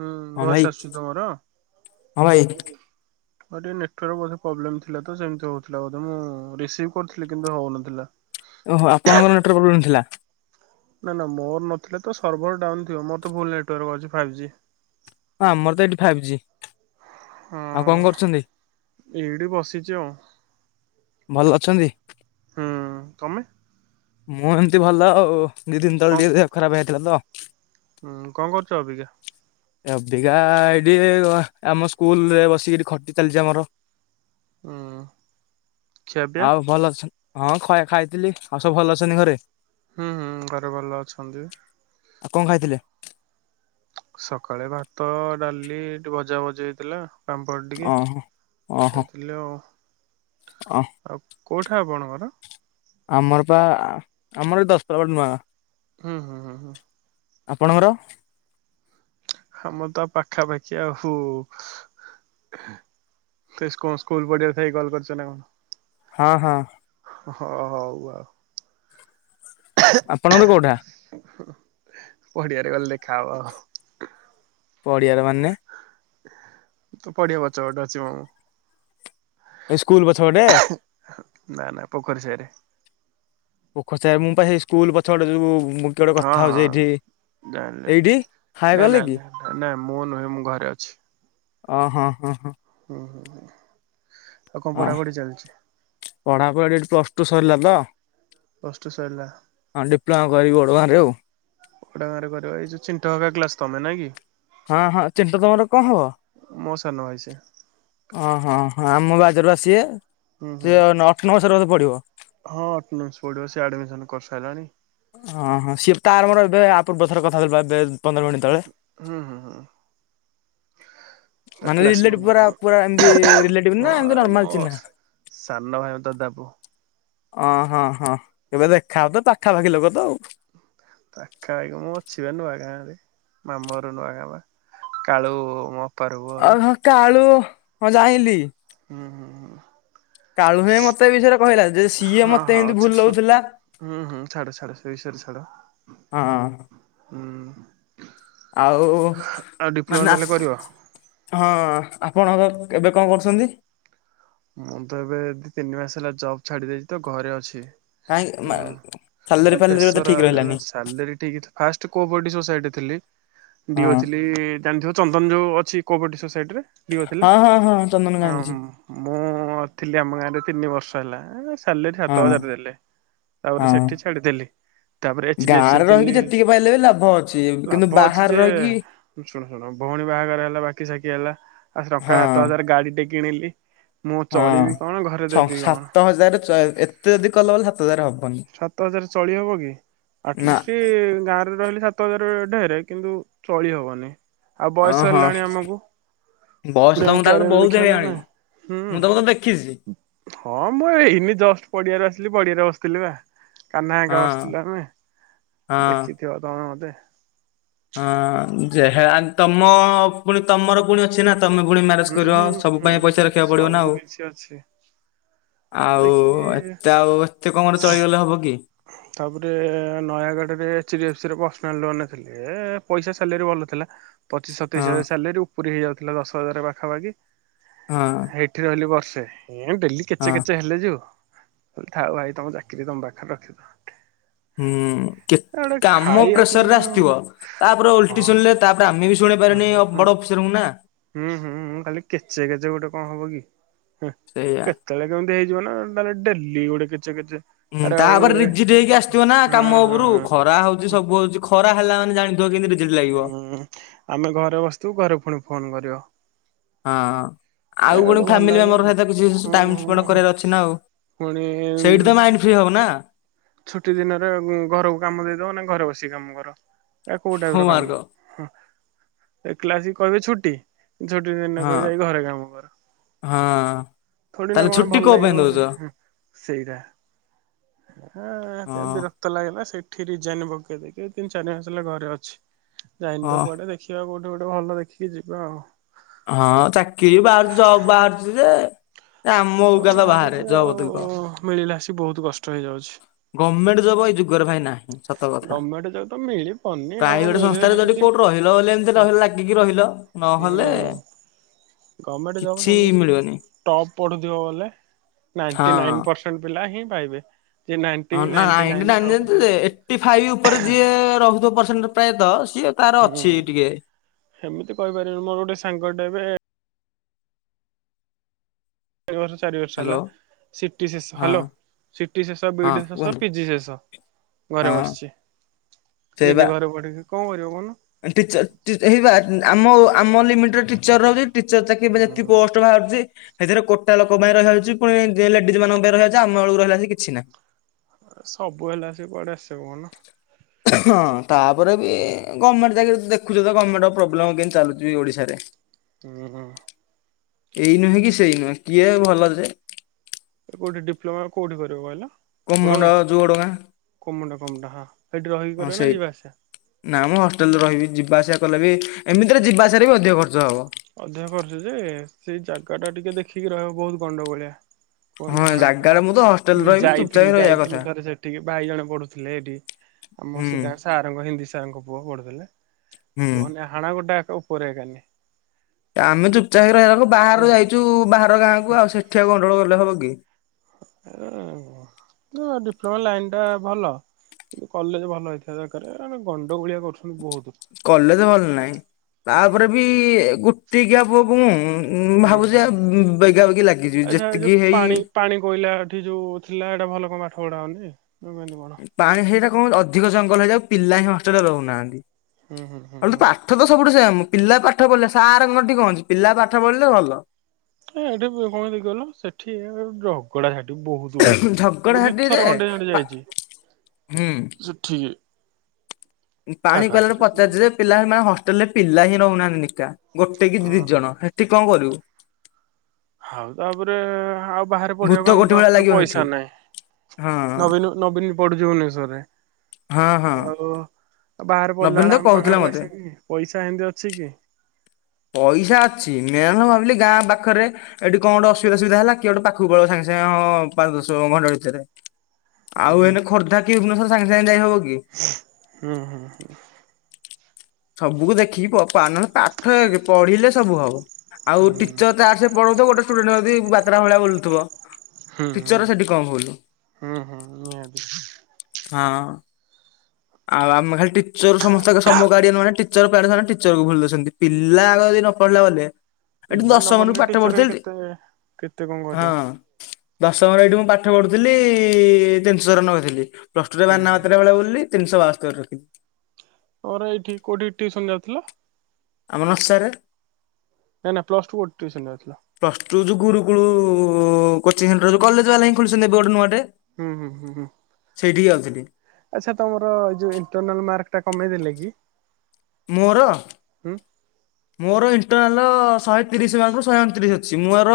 ହୁଁ ହଁ ଭଏସ୍ ଭାଇ ଆସୁଛି ତ ମୋ? ହଁ ଭାଇ ହ ଟିକେ ନେଟୱାର୍କ ବୋଧେ ପ୍ରବ୍ଲେମ୍ ଥିଲା ତ ସେମତି ହଉଥିଲା ବୋଧ ମୁଁ ରିସିଭ୍ କରିଥିଲି କିନ୍ତୁ ହଉନଥିଲା। ଓହୋ ଆପଣଙ୍କର ନେଟୱାର୍କ ପ୍ରୋବ୍ଲେମ ଥିଲା ନା ନା ମୋର ନଥିଲେ ତ ସର୍ଭର ଡାଉନ ଥିବ ମୋର ତ ଫୁଲ୍ ନେଟୱାର୍କ ଅଛି ଫାଇଭ୍ ଜି। ହଁ ଆମର ତ ଏଇଠି ଫାଇଭ୍ ଜି। ହଁ ଆଉ କଣ କରୁଛନ୍ତି ଏଇଠି ବସଛି ଆଉ। ଭଲ ଅଛନ୍ତି? ହୁଁ ତମେ ମୁଁ ଏମିତି ଭଲ ଆଉ ଦି ଦିନ ତଳେ କଣ ଟିକେ ଦେହ ଖରାପ ହେଇଥିଲା ତ। ହୁଁ କଣ କରୁଛ ଅବିକା? ଅବିକା ଏଠି ଆମ ସ୍କୁଲରେ ବସିକିରି ଖଟି ଚାଲିଛି ଆମର। ହଁ ଖିଆ ପିଆ? ଆଉ ଭଲ ଅଛ ହଁ ଖ ଖାଇଥିଲି ଆଉ ସବୁ ଭଲ ଅଛନ୍ତି ଘରେ? ହୁଁ ହୁଁ ଘରେ ଭଲ ଅଛନ୍ତି। ଆଉ କଣ ଖାଇଥିଲେ? ସକାଳେ ଭାତ ଡାଲି ଭଜା ଭଜି ହେଇଥିଲା। ପାମ୍ପଡ଼ ଟିକେ ଓହୋ ଓହୋ ଖାଇଥିଲି ଆଉ। ଅ ଆଉ କଉଠେ ଆପଣଙ୍କର? ଆମର ପା ଆମର ଏ ଦଶପଲା ବଟ ନୁଆଁ ହୁଁ ହୁଁ ହଁ ହ। ଆପଣଙ୍କର? ଆମ ତ ପାଖାପାଖି ଆଉ। ତ ସ୍କୁ ସ୍କୁଲ ପଡିଆରେ ଥାଉକି କଲ କରୁଛ ନା କଣ? ହଁ ହଁ। ହଁ ହଉ ଆଉ। ଆପଣଙ୍କର କୋଉଠା? ପଡିଆରେ ଗଲେ ଦେଖା ହବ ଆଉ। ପଡିଆର ମାନେ ତ ପଡ଼ିଆ ପଛ ପଟେ ଅଛି ମୁଁ। ଏ ସ୍କୁଲ ପଛ ପଟେ? ନା ନା ପୋଖରି ସାହିରେ। ପୋଖର ଥାଇ ମୁଁ ବା ସେଇ ସ୍କୁଲ ପଛ ପଟେ ଯୋଉ କିଏ ଗୋଟେ କଥା ହଉଛି ଏଇଠି ନାଇଁ ନାଇଁ ଏଇଠି ହାଏ ନାଇଁ କଲେ ନାଇଁ ନାଇଁ କି ନାଇଁ ନାଇଁ ନାଇଁ ମୁଁ ନୁହେଁ ମୁଁ ଘରେ ଅଛି। ଓ ହଁ- ହଁ-ହଁ। ଓ ହଁ ପଢା ପଢି ଏଇଟି ପ୍ଲସ ଟୁ ସରିଲା ତ ପ୍ଲସ ହଁ ଡିପ୍ଲୋମା କରି ବଡ କୁକୁଡ଼ା ଘରେ କରିବା, ଏଇ ଯୋଉ ଚିଣ୍ଟ ହେକା କ୍ଲାସ୍ ତମେ ନାଇଁ କି? ହଁ ହଁ। ଚିଣ୍ଟ ତମର କଣ ହବ? ମୋ ସାନ ଭାଇ ସେ ଓ ହଁ ହଁ ଆମ ବାଜରୁ ଆସିବେ ହୁଁ ହୁଁ ହଁ [unintelligible] ପଢ଼ିବ ସିଏ ଆଡମିସନ କରିସାରିଲାଣି ଓ ହଁ ସିଏ ତାର ମୋର ଏବେ ଆ ପୂର୍ବ ଥର କଥା ହଉଥିଲୁ ବା ଏବେ ପନ୍ଦର ମିନିଟ୍ ତଳେ ହୁଁ-ହୁଁ-ହୁଁ। ମାନେ ରିଲେଟିଭ ପୁରା ପୁରା ଏମତି ରିଲେଟିଭରେ ନା ଏମତି ହଁ ମୋ ନର୍ମାଲ ଚିହ୍ନା। ସାନ ଭାଇ ତା ଦବୁ ଅଁ ହଁ ହଁ ଏବେ ଦେଖା ହବ ତ ପାଖାପାଖି ଲୋକ ତ ଆଉ। ପାଖାପାଖି ମୁଁ ଅଛି ବା ନୂଆ ଗାଁରେ ମାମୁଁଘର ନୂଆ ଗାଁ ବା। କାଳୁ ମୋ ଅପାର ପୁଅ ବି ଆଉ ହଁ କାଳୁ ହଁ ଯାଇଁଲି। ହୁଁ-ହୁଁ-ହୁଁ। କାଳୁ ହିଁ ମତେ ଏ ବିଷୟରେ କହିଲା, ଯେ ସିଏ ହଁ ମତେ ହଉ ଏମତି ଛାଡ ଶୁଣ ଭୁଲଉଥିଲା ହୁଁ ହୁଁ। ଛାଡ଼ ଛାଡ଼ ସେ ବିଷୟରେ ହଁ ଛାଡ଼ ହୁଁ। ଆଉ ଆଉ ଡିପ୍ଲୋମା ମାନେ ତାହେଲେ କରିବ ହଁ। ଆପଣ ଏବେ ଏବେ କଣ କରୁଛନ୍ତି? ମୁଁ ତ ଏବେ ଦି ତିନି ମାସ ହେଲା ଜବ୍ ଛାଡି ଦେଇଛି ତ ଘରେ ଅଛି। କାହିଁକି ମା ସାଲେରୀ ଇଏ ଫାଲେରୀ ବୋଧେ ପେସର୍ ଆ ଠିକ ହେଲା ରହିଲାନି ସାଲାରୀ ଠିକ୍ ଫାଷ୍ଟ କୋପରେଟିଭ ସୋସାଇଟିରେ ଥିଲି ହଁ ଡି ଓ ଥିଲି ଜାଣିଥିବ ଚନ୍ଦନ ଯୋଉ ଅଛି କୋପରେଟିଭ ସୋସାଇଟିରେ ଡିଓ ଥିଲା ହଁ-ହଁ-ହଁ ଚନ୍ଦନକୁ ମୁଁ ହଁ ଜାଣିଛି। ମୁଁ ଥିଲି ଆମ ଗାଁରେ ତିନି ବର୍ଷ ହେଲା ସାଲେରୀ ହଁ ସାତ ହଜାର ଦେଲେ ତାପରେ ହଁ ସେଠି ଛାଡିଦେଲି ତାପରେ ଏଚ ଡି ଏଫ ସି ଗାଁରେ ରେ ରହିକି ଥିଲି ଯେତିକି ପାଇଲେ ବି ଲାଭ ଅଛି କିନ୍ତୁ ଲାଭ ଅଛି ବାହାରେ ଯେ ରହିକି ଶୁଣ ଶୁଣ ଭଉଣୀ ବାହାଘର ହେଲା ବାକି ସାକି ହେଲା ଆ ହଁ ଟଙ୍କା ସାତ ହଜାର ଗାଡ଼ିଟେ କିଣିଲି ମୁଁ ହଁ ଚଳିବି କଣ ଘରେ ଛଅ ଦେବି କଣ ସାତ ହଜାର ଏତେ ଯଦି କଲବଲ ସାତ ହଜାର ହବ ସାତ ହଜାରରେ ଚଳି ହବ କି? ନା ଆଟଲିଷ୍ଟ ଗାଁରେ ରହିଲେ ସାତ ହଜାର ଢେରେ କିନ୍ତୁ ଚଳି ହବନି, ଆଉ ବୟସ ଓହଁ ହେଲାଣି ଆମକୁ ବୟସ ପୁଣି ଆମ ତମକୁ ତାହେଲେ କ୍ୟାରିୟର ବହୁତ ଦେଖିବା ନା ହେଇଗଲାଣି ନାଇଁ ହୁଁ। ମୁଁ ତମକୁ ତ ଦେଖିଛି ହଁ ମୁଁ ଏଇନେ ଜଷ୍ଟ ପଡିଆରେ ଆସିଲି ପଡିଆରେ ବସି ଥିଲି ବା, କାହ୍ନା ହେଙ୍କା ହଁ ବସିଥିଲୁ ଆମେ ହଁ ଦେଖିଥିବ ତମେ ମତେ। ହଁ ଯେହେ ଆ ତମ ପୁଣି ତମର ପୁଣି ଅଛି ନା ତମେ ପୁଣି ମ୍ୟାରେଜ ହୁଁ କରିବ ହୁଁ ସବୁ ହୁଁ ପାଇଁ ପଇସା ହୁଁ ରଖିବାକୁ ପଡିବ ନା ସବୁ ଆଉ। କିଛି ଅଛି ଆଉ ଦେଖିକି ଏତେ ଆଉ ଏତେ କମରେ ଚଳିଗଲେ ହବ କି? ତାପରେ ନୟାଗଡ଼ରେ ଏଚ ଡି ଏଫ ସି ରେ ପର୍ସନାଲ ଲୋନ ଥିଲି ଏ ପଇସା ସାଲାରୀ ଭଲ ଥିଲା, ପଚିଶ ସତେଇଶ ହଁ ହଜାର ସାଲାରୀ ଉପୁରି ହେଇଯାଉଥିଲା ଦଶ ହଜାର ପା ପାଖାପାଖି, ହଁ ହେଇଠି ରହିଲି ବର୍ଷେ ଏ ଡେଲି ହଁ କେଚେ କେଚେ ହେଲେ ଯୋଉ କହିଲି ଥାଉ ଭାଇ ତମ ଚାକିରୀ ତମ ପାଖରେ ରଖିଥାଅ। ହୁଁ କେତ କାମ ଖାଇବା ପାଇଁ ପ୍ରେସରରେ କଣ ଆସିଥିବ, ହଁ ତାପରେ ଓଲଟି ଶୁଣିଲେ ତାପରେ ଆମେ ବି ହଁ ଶୁଣିପାରେନି ହଁ ବଡ ଅଫିସରଙ୍କୁ ନା ହୁଁ ହୁଁଁ ଉଁ ଖାଲି କେଚେ କେଚେ ଗୋଟେ କଣ ହବ କି? ହୁଁ ସେଇଆ। କେତେବେଳେ କେମିତି ହେଇଯିବ ନା ତାହେଲେ ଡେଲି ଗୋଟେ କେଚେ କେଚେ ହୁଁ ଆରେ ଭାଇ ତାପରେ ରିଜିଡ୍ ହେଇକି ଆସିଥିବ ନା ହଁ କାମ ହଁ ଉପରୁ, ହଁ। ଖରା ହଉଛି ସବୁ ହଉଛି ଖରା ହେଲା ମାନେ ଜାଣି ହୁଁ ଆମେ ଘରେ ବସିଥିବୁ ଘରେ ପୁଣି ଫୋନ କରିବ। ହଁ ଏ ଆଉ ପୁଣି ଗୋଟେ ଭଲ ଫ୍ୟାମିଲି ଲାଗିବ ମେମ୍ବର କି? ସହିତ କିଛି ଟାଇ ସ୍ପେଣ୍ଡ ହୁଁ କରିବାର ଅଛି ନା ଆଉ। ପୁଣି ସେଇଠି ତ ମାଇଣ୍ଡ ଫ୍ରି ହବ ନା। ଛୁଟି ଦିନରେ ଘରକୁ କାମ ଦେଇଦବ ନା ଘରେ ବସିକି କାମ କର। ଏ କୋଉ ଟାଇପ ର ହୋମୱାର୍କ କାମ ଏକଲାଜି କହିବେ ଛୁଟି ଛୋଟି ଦିନକ ହଁ ଯାଇକି ଘରେ କାମ କର। ହଁ ଥୋଡି ନା ତାହେଲେ କଣ ଛୁଟି ଭଲ କୋ ପାଇଁ ଲାଗିବ ଦଉଛ? ଗୋଟେ ହୁଁ ସେଇଟା। ଅ ହଁ ହଁ ହେତି ବିରକ୍ତ ଲାଗିଲା ସେଠି ରିଯାଇନ ପକେଇ ଦେଇକି ତିନି ଚାରି ମାସ ହେଲା ଘରେ ଅଛି। ଯାଇନି ତ ହଁ କୁଆଡେ ଦେଖିବା କୋଉଠି ଗୋଟେ ଭଲ ଦେଖିକି ଯିବା ଆଉ। ହଁ ଚାକିରି ବି ବାହାରୁଚି ଜବ ବାହାରୁଚି ଯେ ଏ ଆମ ମଉକା ତ ଅ ଆରୁ ବାହାରେ ଯେ ଜବ୍ ଆଉ ମିଳିଲାସି ବହୁତ ହେଇଯାଉଛି। ଗମେଣ୍ଟ ଜବ ଏଇ ଯୁଗରେ ଭାଇ ନାଇ। ସତ କଥା ଗଭର୍ଣ୍ଣମେଣ୍ଟ ଜବ୍ ତ ମିଳିବନି ଆଉ ପ୍ରାଇଭେଟ ମିଳିବ ସଂସ୍ଥାରେ ଯଦି ସେମିତି କୋଉଠି ରହିଲ ବ ଏମିତି ରହିଲ ଲାଗିକି ରହି ନହେଲେ ଗମେଣ୍ଟ ଜବ କିଛି ମିଳିବନି ସେମିତି ଟପ୍ ପଢୁଥିବ ବୋଲେ ହଁ। ନାଇଣ୍ଟି ନାଇନ ପରସେଣ୍ଟ ପିଲା ହିଁ ପାଇବେ। ଯେ ନାଇଣ୍ଟି ହଁ ନା ନାଇଣ୍ଟି ନାଇ [unintelligible] ନାଇନ୍ ପିଲା ଆଣିଜନ୍ତି ରଖୁଥିବ ଯେ ଏଟି ଫାଇଭ ଉପରେ ଯିଏ ରହୁଥିବ ପରସେଣ୍ଟ ପ୍ରାଅତ ହୁଁ ସେମିତି କହିପାରିବେ ମୋର ଗୋଟେ ସାଙ୍ଗଟେ ଏବେ [unintelligible] ବର୍ଷ ଚାରି ବର୍ଷ ହେଲା ହ୍ୟାଲୋ ସିଟିସିସ୍ ହଁ ହାଲୋ ସିଟି ଶେଷ ହଁ ବିଡି ଶେଷ କୁହନ୍ତୁ ପିଜି ଶେଷ ହଁ ଘରେ ବସଚି। ନିଜେ ଘରେ ପଢିକି କଣ କରିବ କଉନୁ ଆଲ ଟିଚର୍ ଟି ଏହିବା ଆମ ଆମ ଲିମିଟ ଟିଚର ରବେ ଟିଚର ଚାକି ପାଇଁ ଯେତିି ହୁଁ ପୋଷ୍ଟ ବାହାରୁଚି ସେଇଥିରେ କୋଟା ଲୋକ ପାଇଁ ରହିବାଯାଉଛି ପୁଣି ଯିଏ ଲେଡିଜ ମାନଙ୍କ ପାଇଁ ରହିଯାଉଚି ଆମ ବେଳକୁ ରହିଲା ଯେ କିଛି ନା। ସବୁ ହେଲା ସେ କୁଆଡେ ଆସିବ କହୁନ। ହଁ ତାପରେବି ଗମେଣ୍ଟ ଚାକୀରି ଦେଖୁଚୁ ତ ଗର୍ମେଣ୍ଟ ପ୍ରୋବ୍ଲେମ କେମତୀ ଚାଲୁଚି ବି ଓଡିଶାରେ। ଉଁ ହଁ। ଏଇ ନୁହେଁ କି ସେଇ ନୁହେଁ କିଏ ଭଲ ଯେ? କୋଉଠି ଡିପ୍ଲୋମା କୋଉଠି କରିବ କହିଲ? କମଣ୍ଡ ପଡଙ୍ଗା ଯୋଡଗାଁ କମୋଟ କମଟା ହଁ ସେଇଠି ରହିକି ହଁ କରିବ ନା ସେଇ ଯିବା ଆସିବା ନା ମୁଁ ହଷ୍ଟେଲରେ ରହିବି ଯିବା ଆସିବା କଲେ ବି ଏମିତିରେ ଯିବା ଆସିବା ବି ଅଧିକ ଖର୍ଚ୍ଚ। ଅଧିକ କରୁଚ ଯେ ସେଇ ଜାଗା ଟା ଟିକେ ଦେଖିକି ରହିବ ବହୁତ ଗଣ୍ଡଗୋଳିଆ। ହଁ କୁହିନି ହାଣାପିଠା ଜାଗାରେ ମୁଁ ତ ହଷ୍ଟେଲରେ ରହିବି ଚୁପଚାପ ଯାଇଥିଲି ରହିବା କଥା ଯାଇଥିଲି ଥରେ ସେଠିକି ଭାଇ ଜଣେ ପଢୁଥିଲେ ଏଇଠି। ଆମ ହୁଁ ସେ ଗାଁ ସାରଙ୍କ ହିନ୍ଦୀ ସାରଙ୍କ ପୁଅ ପଢୁଥିଲେ। ହୁଁ। କୁହନି ହାଣା ଗୋଟା ଏକ ଉପରେ ଗାନି। ଆମେ ଚୁପଚା ହେଇ ରହିବାକୁ ବାହାରୁ ଯାଇଚୁ ବାହାର ଗାଁକୁ ଆଉ ସେଠି ଆଉ ଗଣ୍ଡଗୋଳ କଲେ ହବ କି? ଏ ଥୁଅ ଡିପ୍ଲୋମା ଲାଇନ ଟା ଭଲ କିନ୍ତୁ କଲେଜ ଭଲ ହେଇଥିବା ଦରକାରେ ଏ ହେ ଗ କଲେଜ ଭଲ ନାଇ ତାପରେ ବି ଗୋଟିକିଆ ପୁଅ କୁ ମୁ ଉଁଁ ହୁଁ ଭାବୁଚି ହୁଁ ଆଉ ବେଗା ବେଗି ଲାଗିଯିବି ଆଚ୍ଛା ଏ ଯୋଉ ଯେତିକି ହେଇ ପାଣି ପାଣି କୋଇଲା ଏଠି ଯୋଉ ଥିଲା ହେଟା ଭଲ କଣ ପାଠ ପଢା ହଉନି କେମିତି କଣ? ପାଣି ହେଟା କଣ ଅଧିକ ଜଙ୍ଗଲ ହେଇଯାଉ ପିଲା ହିଁ ହଷ୍ଟେଲରେ ରହୁନାହାନ୍ତି। ହୁଁ ହୁଁ ହୁଁ ଆ ତ ହୁଁ ପାଠ ତ ସବୁଠୁ ସେ ଆମ ପିଲା ପାଠ ପଢ଼ିଲେ ସାରଙ୍କଠି କଣ ଅଛି ପିଲା ପାଠ ପଢିଲେ ଭଲ। ଏ ଏଠି କଣ ହେଖି କହିଲ ସେଠି ଝଗଡା ବହୁତ ହଉଚି ଝଗଡା ମୁଁ ଦି ଝାଟି ଯେ ଥର ଖଣ୍ତେ ହ୍ୟାଡେ ପା ଯାଇଚି ହୁଁ ସେଠି ତାଙ୍କ ପାଣି କଲାରେ ହାତରେ ପଚାରଚି ଯେ ପିଲା ମା ହଷ୍ଟେଲ ରେ ପିଲା ହିଁ ରହୁନାହାନ୍ତି ନିକ ଗୋଟେ କି ଦି ହଁ। ଜଣ ହେଠି କଣ କରିବୁ? ଆଉ ତାପରେ ଆଉ ବାହାରେ ଭୂତ ପଢିବାକୁ ଆମ କୋଠି ଭଳିଆ ପାଖରେ ଲାଗିବ ସେଠି। ପଇସା ନାହିଁ। ହଁ ନବୀନ ନବୀନି ପଢୁଚି ଭୁବନେଶ୍ୱରରେ। ହଁ ହଁ। ଆଉ ବାହାରେ ପଡିଲା ନବୀନ ତ ବେଳେ ଆମ କହୁଥିଲା ପାଖରେ ମତେ ପଇସା କି ପଇସା ଏମିତି ଅଛି କି? ପଇସା ଅଛି ମେ ମୁଁ ଭାବିଲି ଗାଁ ପାଖରେ ଏଠି କଣ ଗୋଟେ ଅସୁବିଧା ସୁବିଧା ହେଲା କିଏ ଗୋେ ପାଖକୁ ପଳ ସାଙ୍ଗେ ସାଙ୍ଗେ ହଁ ପାଞ୍ଚ ଦଶ ଘଣ୍ଟା। ଆଉ ହୁଁ ଏଇନା ଖୋର୍ଦ୍ଧା କି ଭୁବନେଶ୍ୱଵର ସାଙ୍ଗେ ସାଙ୍ଗେ ଯାଇ ହବ କି? ହୁଁ ହୁଁ। ସବୁକୁ ଦେଖିକି ନହେଲେ ପାଠ ପଢିଲେ ସବୁ ହବ। ଆଉ ହୁଁ ହୁଁ। ଟିଚର ତ ସେ ପଢଉଥିବ ଗୋଟେ ଷ୍ଟୁଡେଣ୍ଟ ଯଦି ବାତ୍ରା ଭଳିଆ ବୋଲୁଥିବ। ଟିଚର ର ହୁଁ ସେଠି କଣ ଭୁଲ ହୁଁ ନିହାତି ହଁ। ଆଉ ଆମେ ଖାଲି ଟିଚର ସମସ୍ତେ ସମ [unintelligible] ଭୁଲି ଦଉଛନ୍ତି ପିଲା ନ ପଢିଲା ବେଲେ ଏଠି ପିଲା ନ ଦଶମ ରୁ ପଢିଲେ ପାଠ ଟିଚର ପଢୁଥିଲେ ଯେ କେତେ କେତେ କଣ କରିବ ହଁ। ଦଶମରେ ଏଇଠି ମୁଁ ପାଠ ପଢୁଥିଲି ତିନିଶ ଚରଣ କହିଥିଲି ପ୍ଲସ ଟୁ ରେ ହୁଁ। ବାନା ମାତ୍ରା ଭଳିଆ ବୁଲିଲି। ତିନିଶ ବାସ୍ତୋରୀ ରଖିଲି। ତର ଏଇଠି କୋଉଠି ଟିଉସନ ଯାଉଥିଲ? ଆମ ନଶାରେ ନାଇଁ ନା ପ୍ଲସ ଟୁ କୋଉଠି ଟ୍ୟୁସନ ଯାଉଥିଲ। ପ୍ଲସ ଗୁରୁକୁଳୁ କୋଚିଂ ସେଣ୍ଟରଉ କଲେଜ ବାଲା ହିଁ ଖୋଲିଛନ୍ତି ଏବେ ଗୋଟେ ନୁଆଟେ। ହୁଁ ହୁଁ ହୁଁ ହୁଁ। ଯାଉଥିଲି ଆଚ୍ଛା ତମର ଏଇ ଯୋଉ ଇଣ୍ଟରନାଲ ମାର୍କ ଟା କମେଇ ଦେଲେ କି? ମୋର ହ ମୋର ଇଣ୍ଟରନାଲ ଶହେ ତିରିଶ ମାର୍କରୁ ଶହେ ଅଣତିରିଶ ଅଛି ମଁର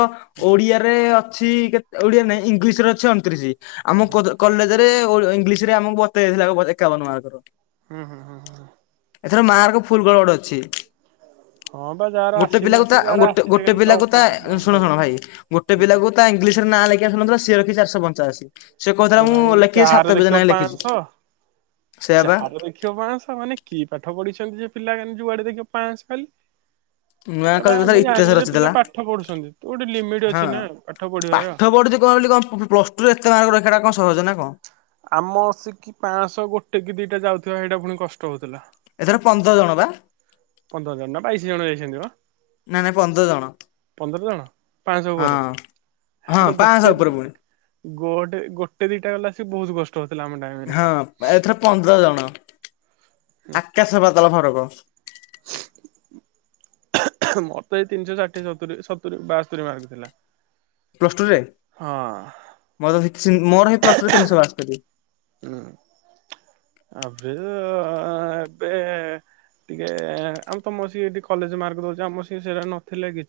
ଓଡିଆରେ ଓଡିଆ ନାଇଁ ଇଂଲିଶରେ ଅଛି ଅଣତିରିଶ ଆମ ହୁଁ। କଲେଜ ଇଂଲିଶ ରେ ଆମକୁ ବତେଇାଇଥିଲା ଏକାବନ ମାର୍କର ହୁଁ ହୁଁ ହୁଁ। ଏଥର ମାର୍କ ଫୁଲ ଗୋଳ ଗଡେ ଅଛି। ହଁ ବା ଯାହାର ଗୋଟେ ଆସିନି ପିଲାକୁ ତା ଆସିନି ଯାହାର ଗୋଟେ ଆସିଛି ଗୋଟେ ଖାଲି ଟପ୍ ପିଲାକୁ ତା ପାଠ ମାର୍କ ଶୁଣ ଶୁଣ ଭାଇ ଗୋଟେ ଦେଇଛି। ପିଲାକୁ ତା ଇଂଲିଶ ନାଁ ଲେଖି ଆସୁନି ସେ ରଖିଛି ଚାରିଶହ ପଞ୍ଚାଅଶି। ଆରେ ଭାଇ ଯାହାର ଦେଖିବ ପାଞ୍ଚଶହ। ସେଇଆ ବା ଚାରିଶହ ପାଞ୍ଚଶହ ମାନେ କିଏ ପାଠ ପଢିଛନ୍ତି ଯେ ପିଲା ଯୁଆଡ଼େ ଦେଖିବା ପାଞ୍ଚଶହ ଖାଲି। [inaudible] ନୂଆ ଆରେ ଭାଇ କଲେ କାର ଆମେ ଇତିହାସ ଜାଣିଲୁ ଯେ ପିଲା ରଚିଥିଲା ପାଠ ପଢୁଛନ୍ତି ତ ଗୋଟେ ଲିମିଟ ହଁ ଅଛି ନା ପାଠ ପଢିବାର। ପାଠ ପଢୁଛି କଣ କଣ ପ୍ଲସ ଟୁ ଏତେ ରଖିବା ଟା କଣ ସହଜ ନା କଣ? ଆମ ଆସିକି ପାଞ୍ଚଶହ ଗୋଟେ କି ଦିଟା ଯାଉଥିବା ଏଇଟା ପୁଣି କଷ୍ଟ। ହଉଥିଲା। ଏଥର ପନ୍ଦର ଜଣ ବା? ପନ୍ଦର ଜଣ ନା ବାଇଶି ଜଣ ଯାଇଛନ୍ତି ପା। ନାଇଁ ନାଇଁ ପନ୍ଦର ଜଣ ପାଞ୍ଚଶହ ଉପରେ ହଁ। ହଁ ଆରେ ଗୋଟେ ପାଞ୍ଚଶହ ଉପରେ ପୁଣି ଗୋଟେ ଗୋଟେ ଦିଟା ଗଲା ସ ବହୁତ କଷ୍ଟ। ହଉଥିଲା ଆମ ଟାଇମ ରେ। ହଁ ଏଥରେ ପନ୍ଦର ଜଣ। ଆକାଶ ପାତାଳ ଫରକ। ମୋର ତ ଏଇ ତିନିଶହ ଷାଠିଏ ସତୁରି ବାସ୍ତରିମାର୍କ ଥିଲା। ପ୍ଲସ ଟୁ ରେ ମୋର ହଁ। ମୋର ହେଇ ପ୍ଲସ ଟୁ ରେ ତିନିଶହ ବାସ୍ତୋରୀ। ହୁଁ ଆବେ ଏବେ ଟିକେ ଆମେ ତମର ସିିକ କଲେଜ ମାର୍କ ଦଉଛି ଆମର ସି ସେଟା ନଥିଲେ କିଛି।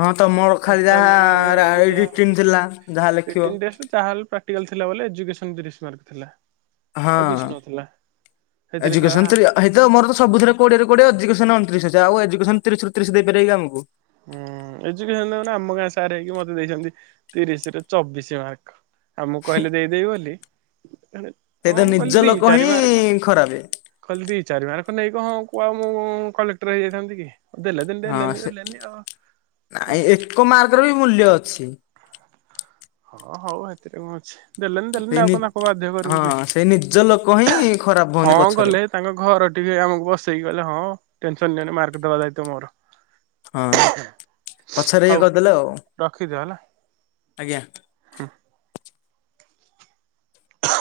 ହଁ ତ ମୋର ଖାଲି ଟୋଟାଲି ଯାହା ଆମେ ଯାହା ଏଡିଟିଂ ଥିଲା ଯାହା ଲେଖିବ। ପ୍ରଟିକାଲ ଥିଲା ଏଜୁକେସନ ତିରିଶ ମାର୍କ ଥିଲା। ହଁ ଆଉ କିଛି ନଥିଲା ସେଥିରେ ଶଳା ଏଜୁକେଶନ ଥ୍ରି ହେଇତ ମୋର ତ ସବୁଥିରେ କୋଡିଏରେ କୋଡିଏ ଏଯୁ ଧରିନିଅ ଅଣତିରିଶ ଅଛି। ଆଉ ଏଯୁକେଶନ ତିରିଶ ରୁ ତିରିଶ ଦେଇପାରିବେ କି ଆମକୁ? ହୁଁ। ଏଜୁକେଶନରେ ମାନେ ଆମ ଗାଁ ସାର୍ ହେଇକି ମତେ ଦେଇଛନ୍ତି ତିରିଶ ରେ ଚବିଶି ମାର୍କ। ଆମକୁ କହିଲେ ଦେଇଦେବି ବୋଲି ସେଇତ ହଁ ମୁଁ ନିଜ କହିଲି ଦି ଲୋକ ଚାରିି ହିଁ ମାର୍କ। ଖରାପେ କହିଲି ଦି ଚାରିିମାର୍କ ନେଇ କହଣ କୁହ ମୁ କଲେକ୍ଟର ହେଇଯାଇଥାନ୍ତି କି ଦେଲେ ଦ ହଁ ଦେଲେନି ସେ ଦେଲେନି ଆ ନାଇଁ ଏକ ମାର୍କର ବି ମୂଲ୍ୟ ଅଛି। ହଁ ହଉ ହେଥିରେ କଣ ଅଛି। ଦେଲେନି ସେଇ ଦେଲେନି ନି ଆଉ କଣ ତାଙ୍କୁ ବାଧ୍ୟ ହଁ କରିବୁ କି? ସେଇ ନିଜ ଲୋକ ହିଁ ଖରାପ ହଁ ହୁଅନ୍ତି ପଛରେ ଗଲେ ତାଙ୍କ ଘର ଟିକେ ଆମକୁ ବସେଇକି ଗଲେ ହଁ ଟେନସନ ନିଅନି ମାର୍କ ଦବା ଦାୟିତ୍ଵ ମୋର। ହଁ ପଛରେ ଇଏ ହଉ କରିଦେଲେ ଆଉ। ରଖିଦିଅ ହେଲା। ଆଜ୍ଞା। ହ